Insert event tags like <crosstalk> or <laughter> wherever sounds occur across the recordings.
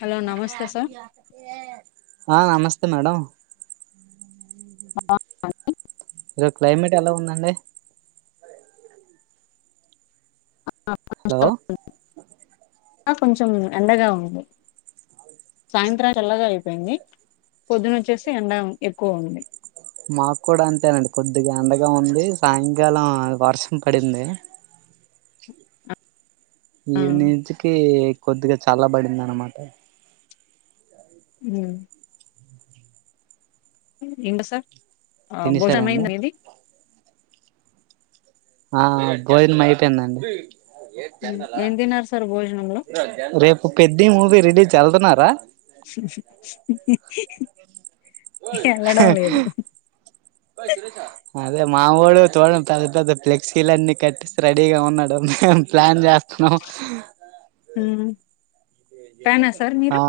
Hello మాటె నమస్తే అది సార్ ఆ నమస్తే మేడం ఈరో క్లైమేట్ ఎలా ఉందండి హలో ఆ కొంచెం ఎండగా ఉంది సాయిత్రం చల్లగా అయిపోయింది పొద్దున ఒచ్చేసి ఎండ ఎక్కువ ఉంది మాక్ కూడా అంతేనండి కొద్దిగా ఎండగా ఉంది సాయిన్కాలం వర్షం పడింది ఆ ఇవ్ నించికీ కొద్దిగా చాలా బడింది అన్మాట ఉ ఇంగ సార్ ఆ భోజనం తినేసారండి అయిందా ఇది ఆ భోజనం అయిపోయిందండి ఏం తిన్నారు సార్ భోజనంలో రేప్ ఒ పెద్ది మూవీ రిలీజ్ చేల్తున్నారా ఎళ్ళడం లేదు అదే మావోడు తోను పెద్ద పెద్ద ఫ్లెక్సీలన్ని కట్టి రెడీగా ఉన్నాడు మేము ప్లాన్ చేస్తున్నాం హమ్ ఆ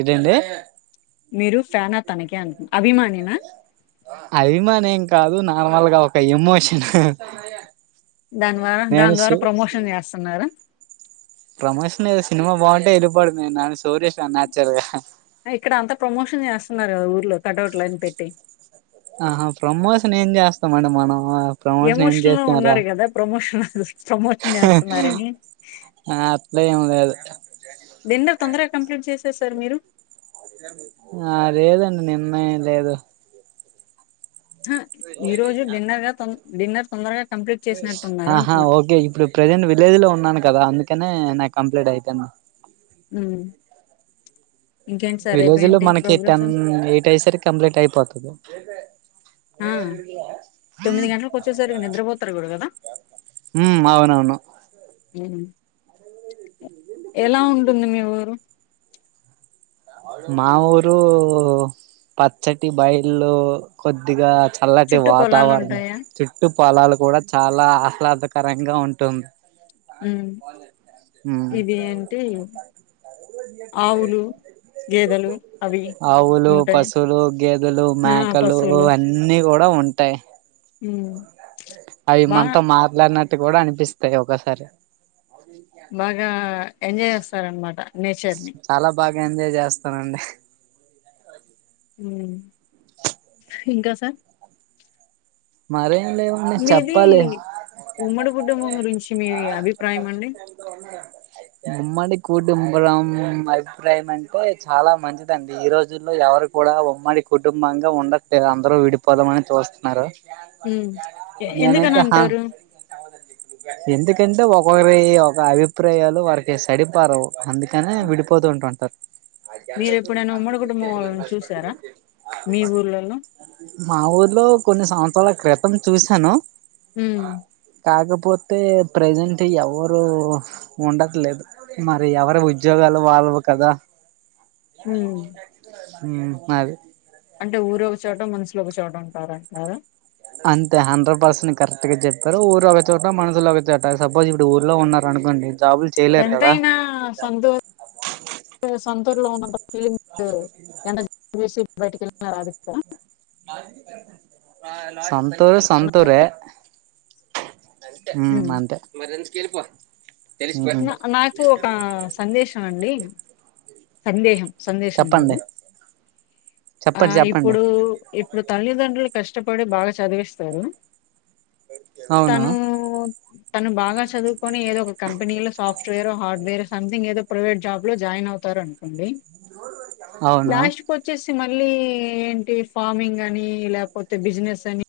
ఇదెండి మీరు ఫ్యానా తనకే అం అభిమానెనా అబిమానేం కాదు నార్మల్ గా ఒక ఎమోషన్ దాని ద్వారా నేను దాని ద్వారా సు ప్రమోషన్ చేస్తున్నారా ప్రమోషన్ లేదు సినిమా బావుంటే ఎలిపోవడమే నాను సోరేష్ న్యాచ్చుల్గా అ ఇక్కడ అంత ప్రమోషన్ చేస్తున్నారు ఊర్లో కట్ అవుట్లు పెట్టి ఆహా ప్రమోషన్ ఏం చేస్తామండి మనము ఎమోషన్ లో ఉన్నారు కదా ప్రమోషన్ ప్రమోషన్ చేస్తున్నారని ఆ అట్లే ఏం లేదు డిన్నర్ తొందరగా కంప్లీట్ చేసేసారు మీరు ఆ లేదండి నిన్న ఎం లేదు ఈ రోజు డిన్నర్ గా తొన్ డిన్నర్ తొందరగా కంప్లీట్ చేసినట్టున్నారు ఆహా అంటున్నా. ఓకే ఇప్పుడు ప్రెజెంట్ విలేజ్ లో ఉన్నాను కదా అందుకనే నాకు కంప్లీట్ అయితున్న ఉమ్ విలేజ్ లో మనకి టెన్ ఎయిట్ అయిసరి కి కంప్లీట్ అయిపోతాది ఆ! గంటలకొచ్చేసరికి నిద్రపోతారు గూడా గదా! <unintelligible> హమ్ అవునవును ఎలా ఉంటుంది మీ ఊరు మా ఊరు పచ్చటి బాయిళు కొద్దిగా చల్లటి చుట్టూ వాతావరణం పొలాలుంటాయా? చుట్టు పొలాలు కూడా చాలా ఆహ్లాదకరంగా ఉంటుంది ఉమ్ ఇది ఏంటి ఆవులు గేదెలు అవి ఆవులు ఉంటాయి. పశులు గేదెలు ఆ! మేకలు పశువులు. అన్నీ కూడా ఉం టాయి హమ్ అయి మనతో మాట్లాడినట్టు కూడా అనిపిస్తాయి ఒక్కోకసారి బాగా ఎంజాయ్ చేస్తారనమాట నేచర్ ని చాలా బాగా ఎంజాయ్ చేస్తానండి హమ్ ఇంకా మరేం లేవు మీది ఉమ్మడి కుటుంబం గురించి మీవి అభిప్రాయం అండి <inaudible> ఉమ్మడి కుటుంబ్రం అభిప్రాయం అంటే చాలా మంచిదండి ఈ రోజుల్లో ఎవరు కూడా ఉమ్మడి కుటుంబంగా ఉండట్లేదు అందరూ విడిపోదామని చూస్తున్నారు హ్మ్. ఎ ఎందుకని నేనైతే హా అంటారు ఎందుకంటే ఓకక్రి ఒక అభిప్రాయాలు వారికి సడిపరవు అందుకనే విడిపో పోతుంట ఉంటారు మీరు ఎప్పుడైనా ఉమ్మడి కుటుంబం వాళ్ళని చూసారా మీ ఊర్లలో <unintelligible> మా ఊర్లో కొన్ని సంవత్సరాల క్రితం చూశాను హమ్ కాకపోతే ప్రజెంట్ ఎవరు ఉండట్లేదు మరి ఎవరి ఉద్యోగాలు వాళ్ళవి కదా హ్మ్. హమ్ మా అంటే ఊరు ఒకచోట మనుషులు ఒకచోట ఉంటారంటార అంతే హండ్రెడ్ పర్సెంట్ కరెక్ట్ గా చెప్పారు ఊరు ఒక చోట మనుషులు ఒక చోట సపోస్ ఇప్పుడు ఊర్లో ఉన్నారు కనుకోండి జాబుల్ ఎంతైనా సొంతూర్ సొంతూరు లొ ఉన్నంత ఫీలింగు లేదు <unintelligible> సొంతూర్ సొంతూరే హ్మ్. మ్ అంతే మరెందుకు వెళ్ళిపో నా నాకు ఒక సందేశమండి సందేహం సందేశం కాదు చెప్పండి ఆ చెప్పండి చెప్పండి ఇప్పుడు ఇప్పుడు తల్లిదండ్రులు కష్టపడి బాగా చదివిస్తారు అవును తను తను బాగా చదువుకొని ఏదో ఒక కంపినీలో సాఫ్ సాఫ్ట్వేరో హార్డవేరో సంథింగ్ ఏదో ప్రైవేట్ జాబ్ లో జాయినవుతారు అనుకోండి అవును లాస్ట్ వొచ్చేసి మళ్ళీ ఏంటి ఫార్మింగ్ అని లేపోతే బిజినెస్ అని